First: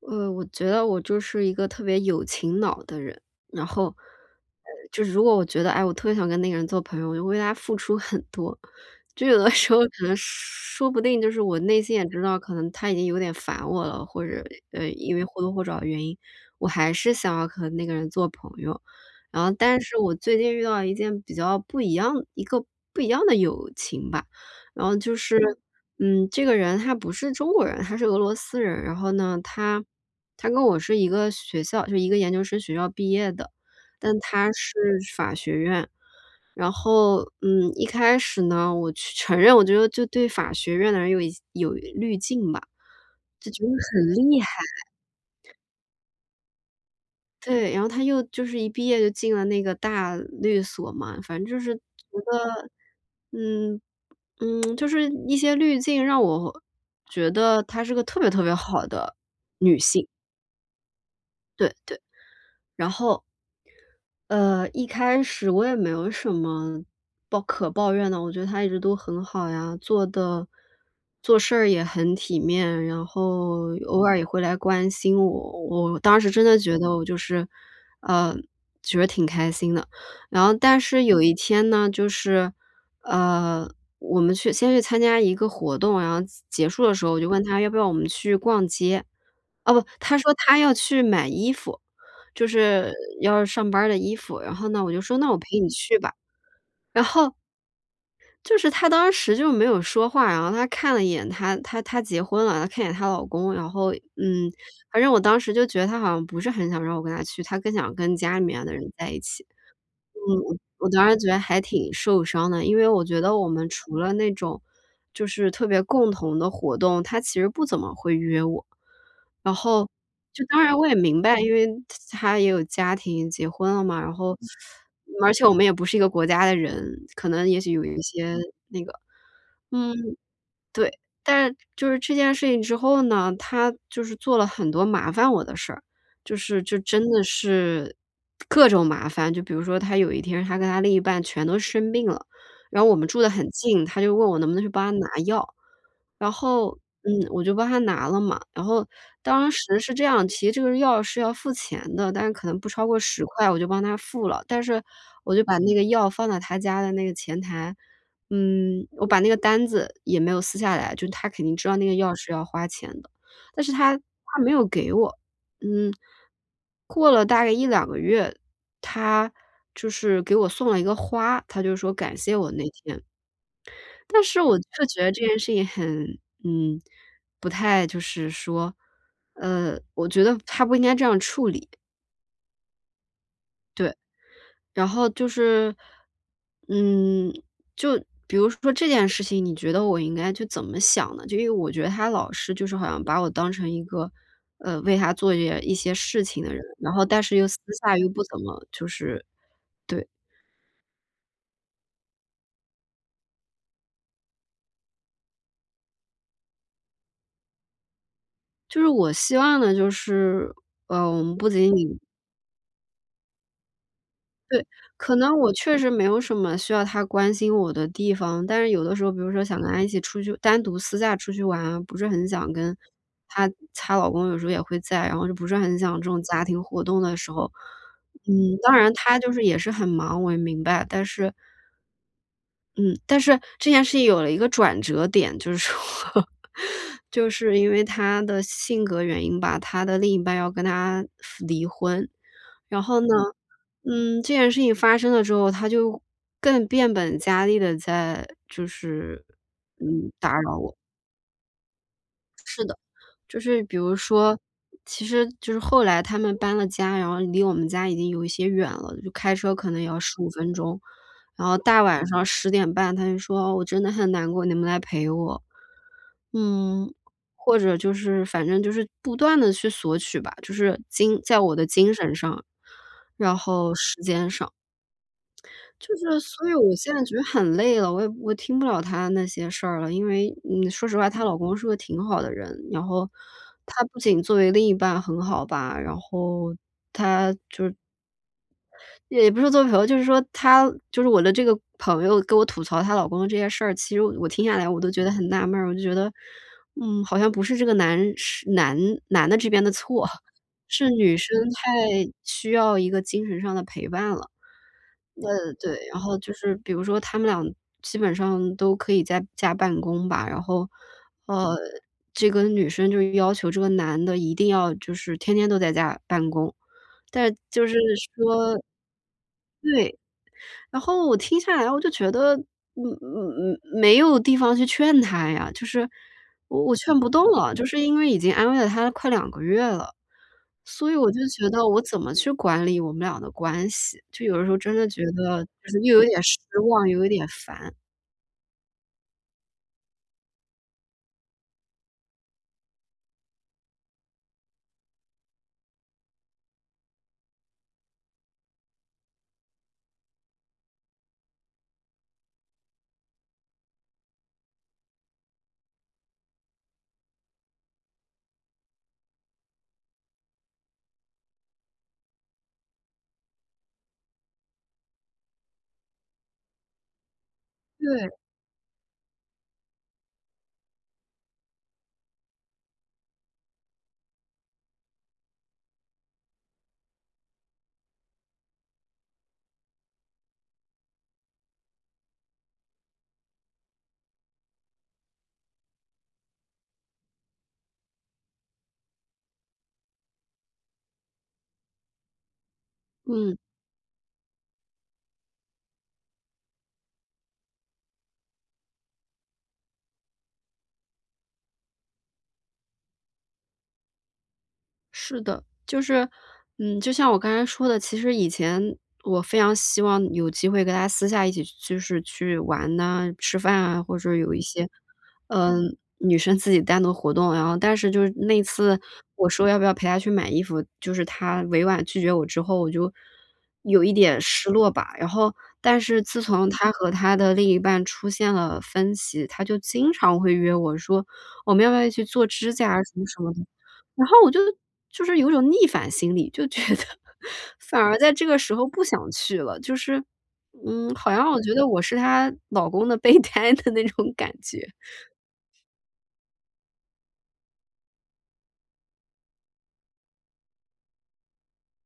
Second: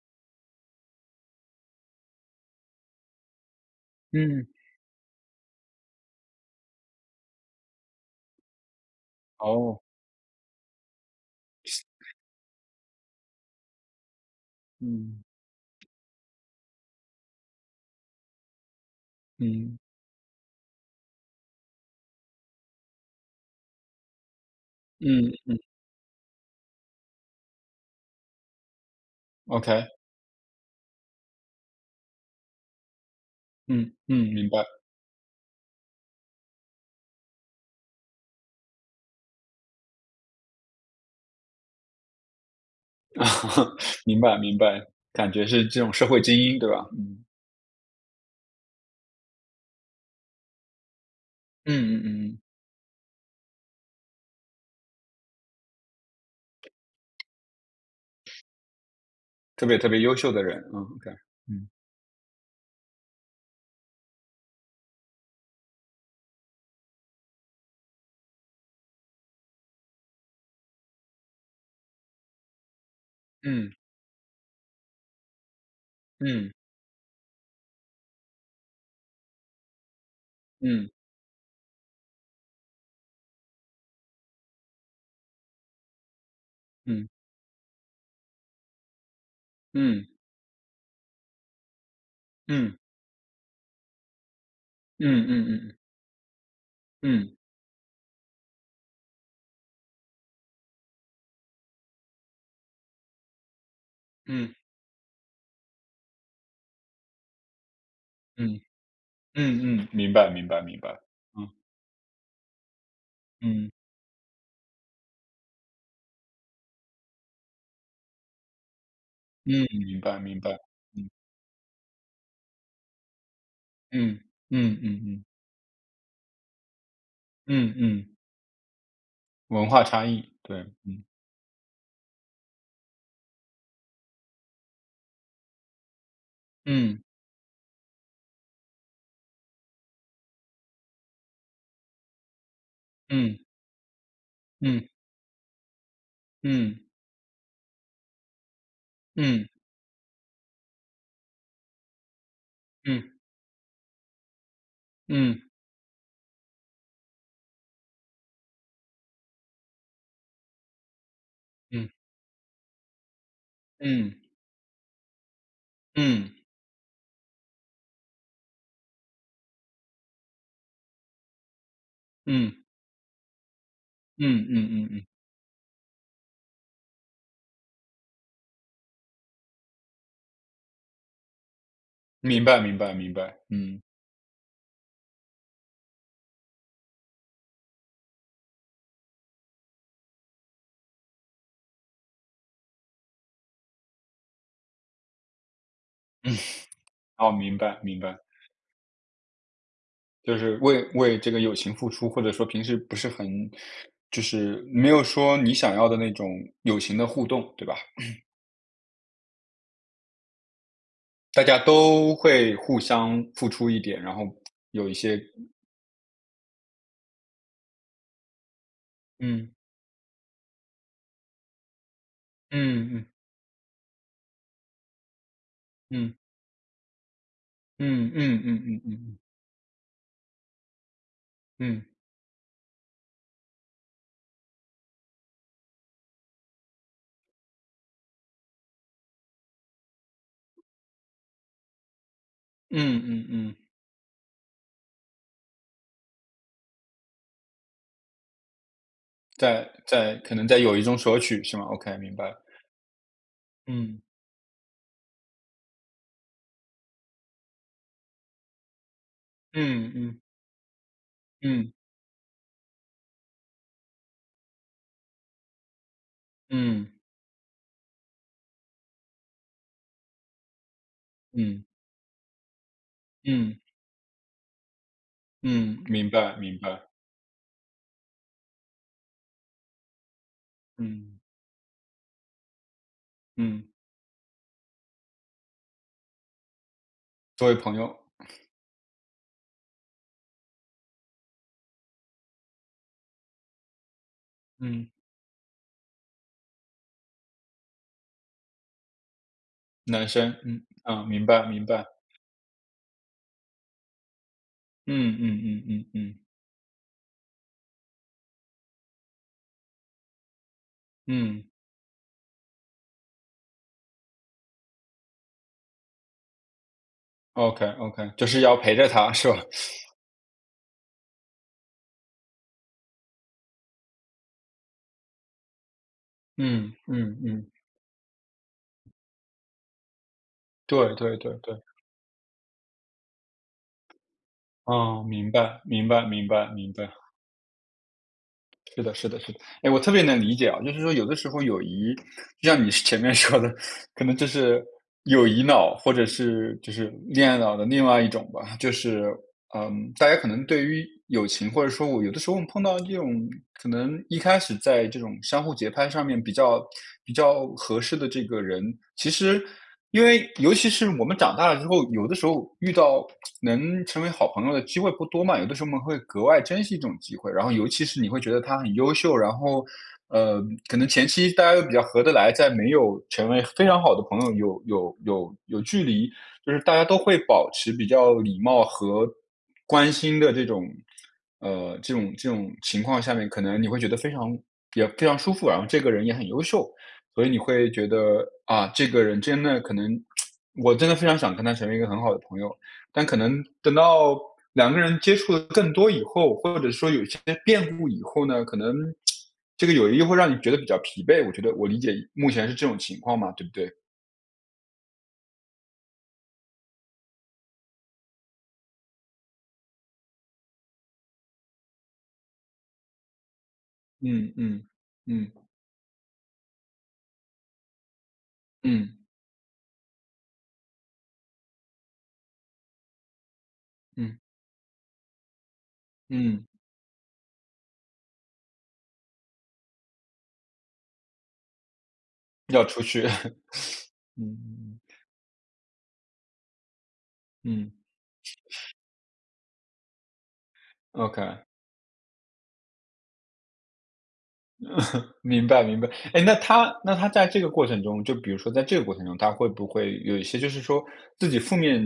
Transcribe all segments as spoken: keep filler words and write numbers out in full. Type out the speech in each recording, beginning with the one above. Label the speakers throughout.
Speaker 1: 呃，我觉得我就是一个特别有情脑的人，然后，呃，
Speaker 2: 嗯，
Speaker 1: 就是如果我觉得，哎，我特别想跟那个人做朋友，我就为他付出很多。就有的时
Speaker 2: 哦，
Speaker 1: 候可能说不定就是我内心也知道，可能他已经有点烦我了，或者呃，因
Speaker 2: 嗯，
Speaker 1: 为或多或少的原因，我还是想要和那个人做朋友。然后，
Speaker 2: 嗯，
Speaker 1: 但是我最近遇到一件比较不一样，一个不一样的友情吧，然后就
Speaker 2: 嗯
Speaker 1: 是，
Speaker 2: 嗯
Speaker 1: 嗯，这个人他不是中国人，他是俄罗斯人。然后呢，
Speaker 2: ，OK，
Speaker 1: 他他跟我是一个学校就一个研究生学校毕业的，
Speaker 2: 嗯，
Speaker 1: 但
Speaker 2: 嗯，明
Speaker 1: 他
Speaker 2: 白，
Speaker 1: 是法学院。然后，嗯，一开始呢，我去承认，我觉得就对法学院的人有一有滤镜吧，就觉得 很
Speaker 2: 明白
Speaker 1: 厉害。
Speaker 2: 明白，感觉是这种社会精英，对吧？嗯，
Speaker 1: 对，然后他又就是一毕业就进了那个大律所嘛，反正就
Speaker 2: 嗯
Speaker 1: 是觉
Speaker 2: 嗯嗯，
Speaker 1: 得，嗯，嗯，就是一些滤镜让我觉得他是个特别特别好的。
Speaker 2: 特别特别优秀的人，嗯，OK，嗯，
Speaker 1: 对对，然后呃，一开始我也没有什么抱可抱怨的，我觉得他一直都很好呀，做的做事儿也很体面，然
Speaker 2: 嗯
Speaker 1: 后偶尔也会来关心我。我当时真
Speaker 2: 嗯
Speaker 1: 的觉得我就是，呃，觉得挺开心的。然后但
Speaker 2: 嗯
Speaker 1: 是有一天呢，就是，呃，我们去先去参加一个活动，然后结束的时
Speaker 2: 嗯
Speaker 1: 候，我就问他要不要我们去逛街。哦，不，
Speaker 2: 嗯
Speaker 1: 他说他要去买衣服。就
Speaker 2: 嗯
Speaker 1: 是要上班儿的衣服，然后呢，我就说：
Speaker 2: 嗯
Speaker 1: “那我
Speaker 2: 嗯
Speaker 1: 陪你
Speaker 2: 嗯
Speaker 1: 去吧。"然后
Speaker 2: 嗯
Speaker 1: 就是她当时就没有说话，然后她看了一眼她她她结婚了，她看一眼她老公，然后，嗯，
Speaker 2: 嗯
Speaker 1: 反正我当时就觉得她好像不是很想让我跟她去，她更想跟家里面的人在一起。
Speaker 2: 嗯嗯，明白明白明
Speaker 1: 我
Speaker 2: 白，
Speaker 1: 当时觉得
Speaker 2: 嗯
Speaker 1: 还挺受伤的，因为我觉得我们
Speaker 2: 嗯
Speaker 1: 除了那种就是特别共同的活动，他其实不怎么会约我。然
Speaker 2: 嗯，
Speaker 1: 后
Speaker 2: 明白明
Speaker 1: 就
Speaker 2: 白，
Speaker 1: 当然我也
Speaker 2: 嗯
Speaker 1: 明白，因为他也有家庭，结婚了嘛，然
Speaker 2: 嗯
Speaker 1: 后
Speaker 2: 嗯嗯嗯
Speaker 1: 而且我们也不是一个国家的人，可能也许
Speaker 2: 嗯
Speaker 1: 有一
Speaker 2: 嗯，
Speaker 1: 些那个
Speaker 2: 文化
Speaker 1: 嗯。
Speaker 2: 差异，对，
Speaker 1: 对，
Speaker 2: 嗯
Speaker 1: 但是就是这件事情之后呢，他就是做了很多麻烦我的事儿，就是就真
Speaker 2: 嗯
Speaker 1: 的是各种麻烦。就比如说他有一天，他跟他另一半全都生病了，然后我们住得
Speaker 2: 嗯
Speaker 1: 很近，他就问我能不能去帮
Speaker 2: 嗯
Speaker 1: 他拿药，然后，
Speaker 2: 嗯。
Speaker 1: 嗯，我就帮他拿了嘛。然后
Speaker 2: 嗯
Speaker 1: 当时是这样，其实这个药是要付钱的，但是可能不超过
Speaker 2: 嗯
Speaker 1: 十块，我就帮他付了。但是我
Speaker 2: 嗯
Speaker 1: 就把那个药放在他家的那个前台。嗯，我把那个单子也没有撕下来，就他肯定知道那
Speaker 2: 嗯
Speaker 1: 个药是要花钱的，但是他
Speaker 2: 嗯
Speaker 1: 他没有给我。嗯，
Speaker 2: 嗯嗯
Speaker 1: 过了大概一两个月，他就是给我送了一个花，他就说感谢我那天，但是
Speaker 2: 嗯
Speaker 1: 我
Speaker 2: 嗯
Speaker 1: 却
Speaker 2: 嗯
Speaker 1: 觉
Speaker 2: 嗯，
Speaker 1: 得这件事情很嗯，不太就是说，呃，我觉得他不应该这样处理，
Speaker 2: 明白明白明白，嗯
Speaker 1: 对。然后就是，嗯，就比如说这件事情，你觉得我应该去怎么想呢？就因为我觉得他老是就是好像把我当成一个，呃，为他做些一些事
Speaker 2: 嗯，
Speaker 1: 情的人，然后但
Speaker 2: 哦，
Speaker 1: 是又
Speaker 2: 明
Speaker 1: 私
Speaker 2: 白
Speaker 1: 下
Speaker 2: 明
Speaker 1: 又
Speaker 2: 白，
Speaker 1: 不怎么就是。对，
Speaker 2: 就是为为这个友情付出，或者说平时不是很，就是没有说你想要的那种友情的互动，对吧？
Speaker 1: 就是我希望呢，就是，呃，我们
Speaker 2: 大
Speaker 1: 不
Speaker 2: 家
Speaker 1: 仅仅。
Speaker 2: 都会互相付出一点，然后
Speaker 1: 对，
Speaker 2: 有一
Speaker 1: 可
Speaker 2: 些，
Speaker 1: 能我确实没有什么需要他关心我的地方，但是有的时候，比如说
Speaker 2: 嗯
Speaker 1: 想跟他一起出去单独私下出去玩啊，不是很想跟
Speaker 2: 嗯嗯
Speaker 1: 她她老公有时候也会在，然后就不是很想这
Speaker 2: 嗯
Speaker 1: 种家庭活动的时候，
Speaker 2: 嗯嗯
Speaker 1: 嗯，
Speaker 2: 嗯
Speaker 1: 当
Speaker 2: 嗯
Speaker 1: 然
Speaker 2: 嗯
Speaker 1: 他就是也是很忙，我也明白，但是
Speaker 2: 嗯
Speaker 1: 嗯，但是这件事情有了一个转折点，就是说 就是因为他的性格原因吧，他的另一半要跟他离婚，
Speaker 2: 嗯
Speaker 1: 然后呢
Speaker 2: 嗯嗯，
Speaker 1: 嗯，这件事情发生了之后，他就更变本加厉的在就是，
Speaker 2: 在
Speaker 1: 嗯，
Speaker 2: 在
Speaker 1: 打
Speaker 2: 可能在
Speaker 1: 扰
Speaker 2: 友
Speaker 1: 我。
Speaker 2: 谊中索取是吗？OK，明白，
Speaker 1: 是的，就是比如
Speaker 2: 嗯。
Speaker 1: 说其实就是后来他们搬了家，然后离我们家已经有一些远了，就开车可能也
Speaker 2: 嗯
Speaker 1: 要
Speaker 2: 嗯
Speaker 1: 十五分钟。然后
Speaker 2: 嗯
Speaker 1: 大晚上十点半，他就说："哦我真的很难过，你们来陪我。"
Speaker 2: 嗯
Speaker 1: 嗯，或者就是反正就是不断的去索取吧，就是精在我
Speaker 2: 嗯
Speaker 1: 的精神上，然
Speaker 2: 嗯
Speaker 1: 后时间上。
Speaker 2: 嗯，
Speaker 1: 就
Speaker 2: 明
Speaker 1: 是，
Speaker 2: 白
Speaker 1: 所以
Speaker 2: 明
Speaker 1: 我
Speaker 2: 白，
Speaker 1: 现在觉得很累了，我也我听不了她那些事儿了。因为，嗯，说实话，
Speaker 2: 嗯
Speaker 1: 她老公是个挺好的人，然后
Speaker 2: 嗯，
Speaker 1: 他不仅作为另一半很好吧，然后他
Speaker 2: 作为朋友，
Speaker 1: 也不是作为朋友，就是说她就是我的这个朋友跟我吐槽她老公的这些事儿，其实我听下来我
Speaker 2: 嗯，
Speaker 1: 都觉得很纳闷儿，我就觉得，嗯，好像不是这个男是男男的这边的错，
Speaker 2: 男 生，嗯
Speaker 1: 是
Speaker 2: 啊，
Speaker 1: 女
Speaker 2: 明
Speaker 1: 生
Speaker 2: 白明
Speaker 1: 太
Speaker 2: 白，
Speaker 1: 需要一个精神上的陪伴了。
Speaker 2: 嗯嗯
Speaker 1: 呃，
Speaker 2: 嗯嗯
Speaker 1: 对，然后
Speaker 2: 嗯
Speaker 1: 就是比如说他们俩基本上都可以在家办公吧，然后，
Speaker 2: 嗯
Speaker 1: 呃，这个女生就要求这个男的一定要就是天天都在家办公，但是
Speaker 2: ，OK
Speaker 1: 就是
Speaker 2: OK，就是要
Speaker 1: 说。
Speaker 2: 陪着他是吧？
Speaker 1: 对，然后我听下来我就觉得，嗯嗯嗯，没有地方去劝他呀，就是我
Speaker 2: 嗯
Speaker 1: 我劝不
Speaker 2: 嗯
Speaker 1: 动
Speaker 2: 嗯，
Speaker 1: 了，就是因为已经安慰了他快两个月了。所
Speaker 2: 对
Speaker 1: 以我
Speaker 2: 对
Speaker 1: 就
Speaker 2: 对
Speaker 1: 觉
Speaker 2: 对，
Speaker 1: 得我怎么去管理我们俩的关系，就有的时候真的
Speaker 2: 哦，
Speaker 1: 觉
Speaker 2: 明
Speaker 1: 得
Speaker 2: 白
Speaker 1: 就是
Speaker 2: 明
Speaker 1: 又有
Speaker 2: 白
Speaker 1: 点
Speaker 2: 明
Speaker 1: 失
Speaker 2: 白明
Speaker 1: 望，
Speaker 2: 白。
Speaker 1: 又有点烦。
Speaker 2: 是的，是的，是的。哎，我特别能理解啊，就是说有的时候友谊，就像你前面说的，可能就是友谊脑或者是就是恋爱脑的另外一种吧。就是，嗯，大家可能对于友情，或者说我有的时候我们碰到这种可能一开始在这种相互节拍上面比较比较合适的这个人，其实。因为尤其是我们长大了之后，有的时候遇到能成为好朋友的机会不多嘛，有的时候我们会格外珍惜这种机会。然后尤其是你
Speaker 1: 对。
Speaker 2: 会觉得他很优秀，然后，呃，可能前期大家又比较合得来，在没有成为非常好的朋友，有有有有距离，就是大家都会保持比较礼貌和关心的这种，呃，这种这种情况下面，可能你会觉得非常也非常舒服，然后这个人也很优秀。所以你会觉得，啊，这个人真的可能我真的非常想跟他成为一个很好的朋友，但可
Speaker 1: 嗯。
Speaker 2: 能等到两个人接触的更多以后，或者说有一些变故以后呢，可能这个友谊会让你觉得比较疲惫，我觉得我理解目前是这种情况嘛，对不对？
Speaker 1: 是的，就是，嗯，就像我刚才说的，其实以前我非常希望有机会跟他私下一起就是去玩呐、吃饭啊，或者
Speaker 2: 嗯
Speaker 1: 有一
Speaker 2: 嗯，
Speaker 1: 些，
Speaker 2: 嗯
Speaker 1: 嗯，女生自己单独活动。然后但是就是那次
Speaker 2: 嗯
Speaker 1: 我说要不要陪她去买衣服，就是她委婉拒绝我之后，我就有一
Speaker 2: 嗯
Speaker 1: 点失落吧。然后但是自
Speaker 2: 嗯，
Speaker 1: 从她和她的另一半出现了分歧，她就经常会约我说我们要不要一起做指
Speaker 2: 要
Speaker 1: 甲
Speaker 2: 出
Speaker 1: 啊什
Speaker 2: 去，
Speaker 1: 么什么的。然后
Speaker 2: 嗯
Speaker 1: 我就
Speaker 2: 嗯
Speaker 1: 就是有一种逆反心理，就觉得
Speaker 2: 嗯
Speaker 1: 反而在这个时候不想去了，就是，嗯，好像我
Speaker 2: ，OK。
Speaker 1: 觉得我是她老公的备胎的那种感觉。
Speaker 2: 明白明白。哎，那他那他在这个过程中，就比如说在这个过程中，他会不会有一些就是说自己负面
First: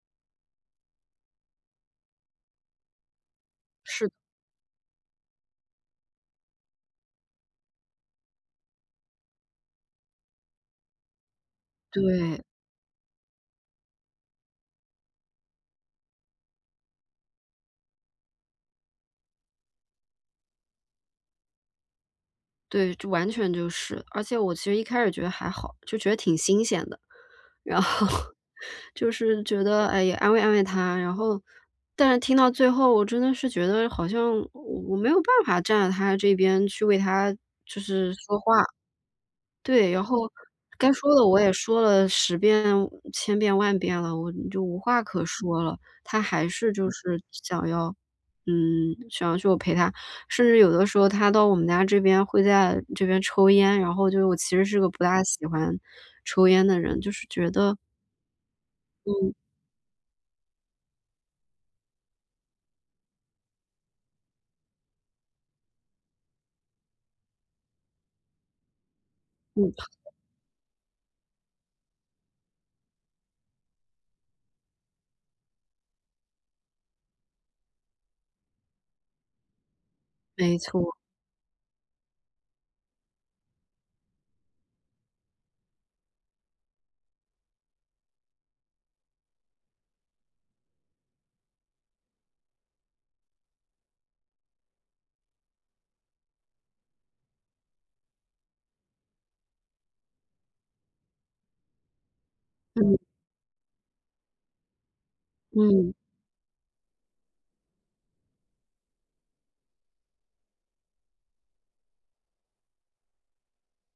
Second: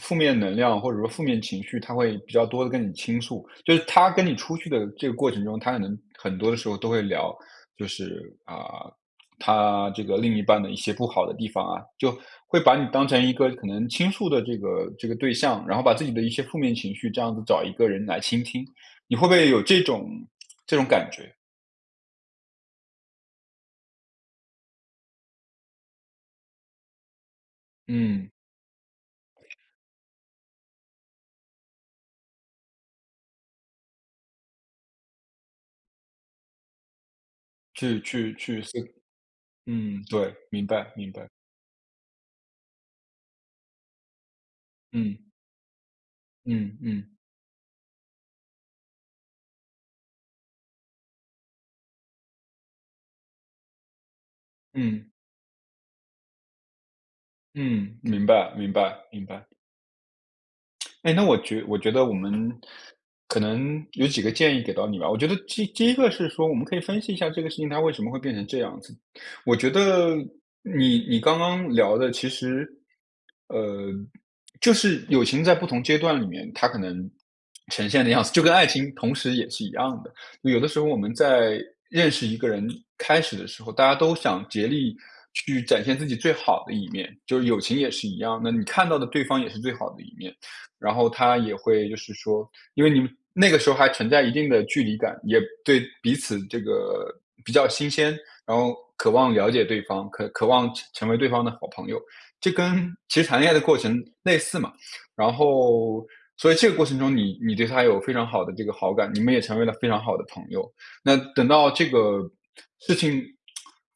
Speaker 2: 负面能量或者说负面情绪，他会比较多的跟你倾诉？就是
Speaker 1: 是
Speaker 2: 他
Speaker 1: 的。
Speaker 2: 跟你出去的这个过程中，他可能很多的时候都会聊，就是啊，他这个另一半的一些不好的地方啊，就
Speaker 1: 对，
Speaker 2: 会把你当成一个可能倾诉的这个这个对象，然后把自己的一些负面情绪这样子找一个人来倾听，你会不会有这种这种感觉？
Speaker 1: 对，就完全就是。而且我其实一开始觉得还好，就觉得挺新鲜的，然后
Speaker 2: 嗯。
Speaker 1: 就是觉得，哎，也安慰安慰她，然后但是听到最后，我真的是觉得好像我我没有办法站在她这边去为她就
Speaker 2: 去
Speaker 1: 是
Speaker 2: 去
Speaker 1: 说
Speaker 2: 去
Speaker 1: 话。
Speaker 2: 思
Speaker 1: 对，然
Speaker 2: 嗯，
Speaker 1: 后
Speaker 2: 对，明白
Speaker 1: 该
Speaker 2: 明
Speaker 1: 说的
Speaker 2: 白，
Speaker 1: 我也说了十遍、千遍、万遍了，我就无话
Speaker 2: 嗯，
Speaker 1: 可说了。他还是
Speaker 2: 嗯
Speaker 1: 就
Speaker 2: 嗯
Speaker 1: 是想要嗯，想要去我陪他。甚至有的时候他到我们家这边会在这边抽烟，然后就是我其实是个不
Speaker 2: 嗯
Speaker 1: 大喜欢抽烟的人，就是觉得
Speaker 2: 嗯，明白明白明
Speaker 1: 嗯，
Speaker 2: 白。哎，那我觉我觉得我们可能有几个建议给到你吧。我觉得第第一个是说，我们可以分析一下这个事情它为什么会变成这样子。我觉
Speaker 1: 嗯，
Speaker 2: 得你你刚刚聊的，其实呃，就是友情在不同阶段里面，它可能呈现的样子，就跟爱情同时也是一样的。有
Speaker 1: 没
Speaker 2: 的时候我
Speaker 1: 错，
Speaker 2: 们在认识一个人开始的时候，大家都想竭力去展现自己最好的一面，就是友情也是一样。那你看到的对方也是最好的一面。然后他也会就是说，因为你们那个时候还存在一定的距离感，也对彼此这个比较新鲜，然后渴望了解对方，渴渴望成成为对方的好朋友。这跟
Speaker 1: 嗯，
Speaker 2: 其实谈恋爱的过程类似嘛。然
Speaker 1: 嗯，
Speaker 2: 后，所以这个过程中你，你对他有非常好的这个好感，你们也成为了非常好的朋友。那等到这个事情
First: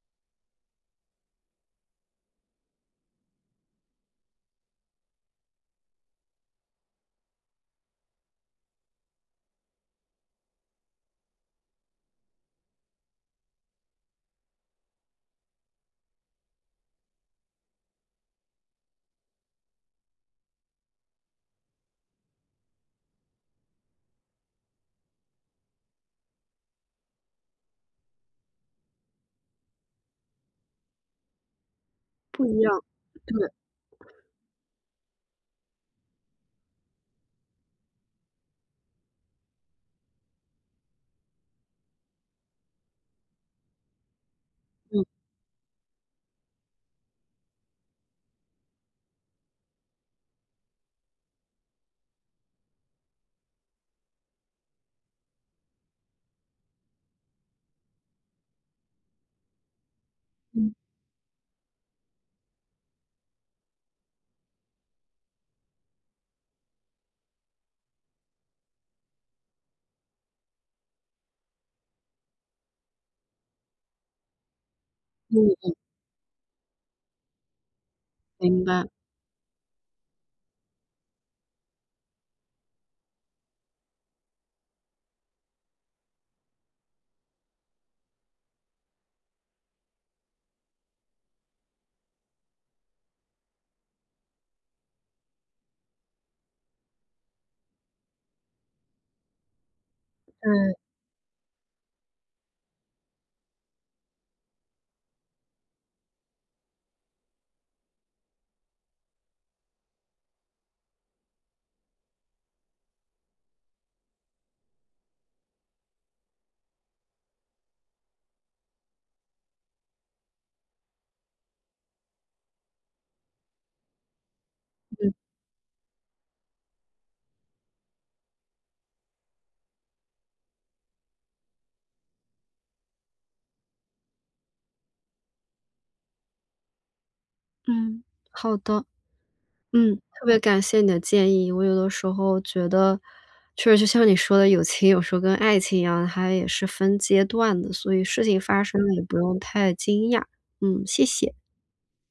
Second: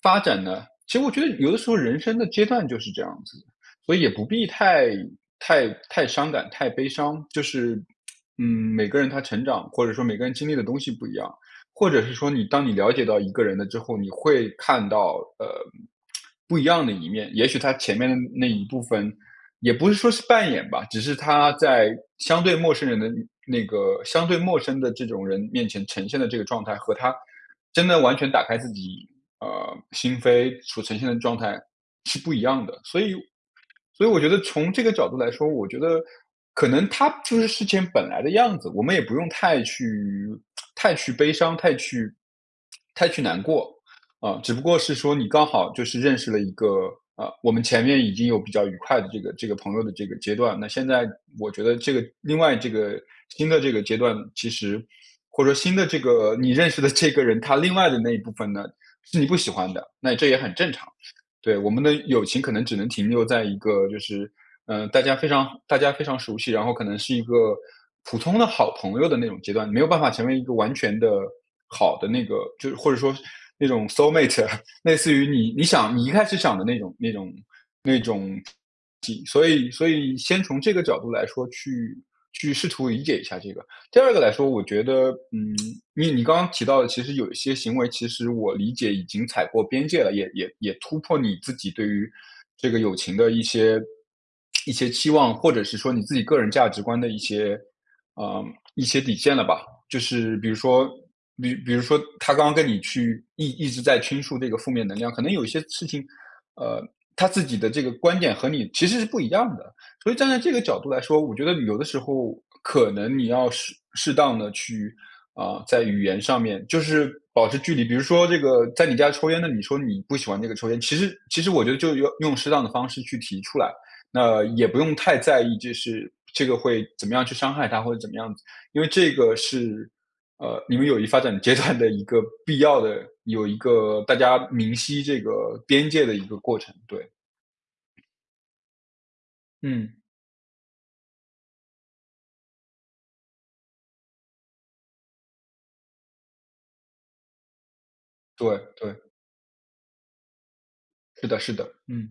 Speaker 2: 发展呢，其实我觉得有的时候人生的阶段就是这样子，所以也不必太太太伤感、太悲伤。就是，嗯，每个人他成长，或者说每个人经历的东西不一样，或者是说你当你了解到一个人了之后，你会看到呃不一样的一面。也许他前面的那一部分，也不是说是扮演吧，只是他在相对陌生人的那个相对陌生的这种人面前呈现的这个状态，和他真的完全打开自己呃，心扉所呈现的状态是不一
Speaker 1: 不一
Speaker 2: 样的。
Speaker 1: 样，
Speaker 2: 所以所以我觉得从这个角度来说，我觉得可能它就是事情本来的样子，我们也不用太去太去悲伤，太去太去难过，啊，呃只不过是
Speaker 1: 嗯，
Speaker 2: 说你刚好就是认识了一个啊，呃我们前面已经有比较愉快的这个这个朋友的这个阶段，那现在我觉得这个另外这个新的这个阶段，其实或者说新的这个你认识的这个人，他另外的那一部分呢，是你不喜欢的，那这也很正
Speaker 1: 嗯，
Speaker 2: 常。对，我们的友情可能只能停留在一个就是，呃，大家非常大家非常熟悉，然后可能是一个普通的好朋友的那种阶段，没有办法成为一个完全的好的那个，就是或者说那种 soul mate，类似于你你
Speaker 1: 嗯，
Speaker 2: 想你一开始想的那种那种
Speaker 1: 明白，
Speaker 2: 题所以所以先从这个角度来说去去试图理解一下这个。第二个来说，我觉得，嗯，你你刚刚提到的，其实有一些行为，其实我理解已经踩过边界了，也也也突破你自己对于这个友情的一些一些期望，或者是说你自己个人价值观的一些，嗯一些底线了吧？就是比如说，比比如说他刚刚跟你去一一直在倾诉这个负面能量，可能有些事情，呃，他自己的这个观点和你其实是不一样的。所以站在这个角度来说，我觉得有的时候可能你要适适当的去啊、呃在语言上面就是保持距离。比如说这个在你家抽烟的，你说你不喜欢这个抽烟，其实其实我觉得就要用适当的方式去提出来，那也不用
Speaker 1: 嗯，
Speaker 2: 太在意，就是这个会怎么样去伤害他或者怎么样因为这个是呃你们友谊发展阶段的一个必要的，有一个大家明晰这个边界的一个过程。对，
Speaker 1: 嗯，好的。
Speaker 2: 嗯，
Speaker 1: 嗯，特别感谢你的建议。我有的时候觉得，确实就像你说的，友情有时候跟爱情一样，它也是分阶段的，所以事情
Speaker 2: 对
Speaker 1: 发生
Speaker 2: 对，
Speaker 1: 了也不用太惊讶。嗯，谢
Speaker 2: 是
Speaker 1: 谢。
Speaker 2: 的，是的，嗯。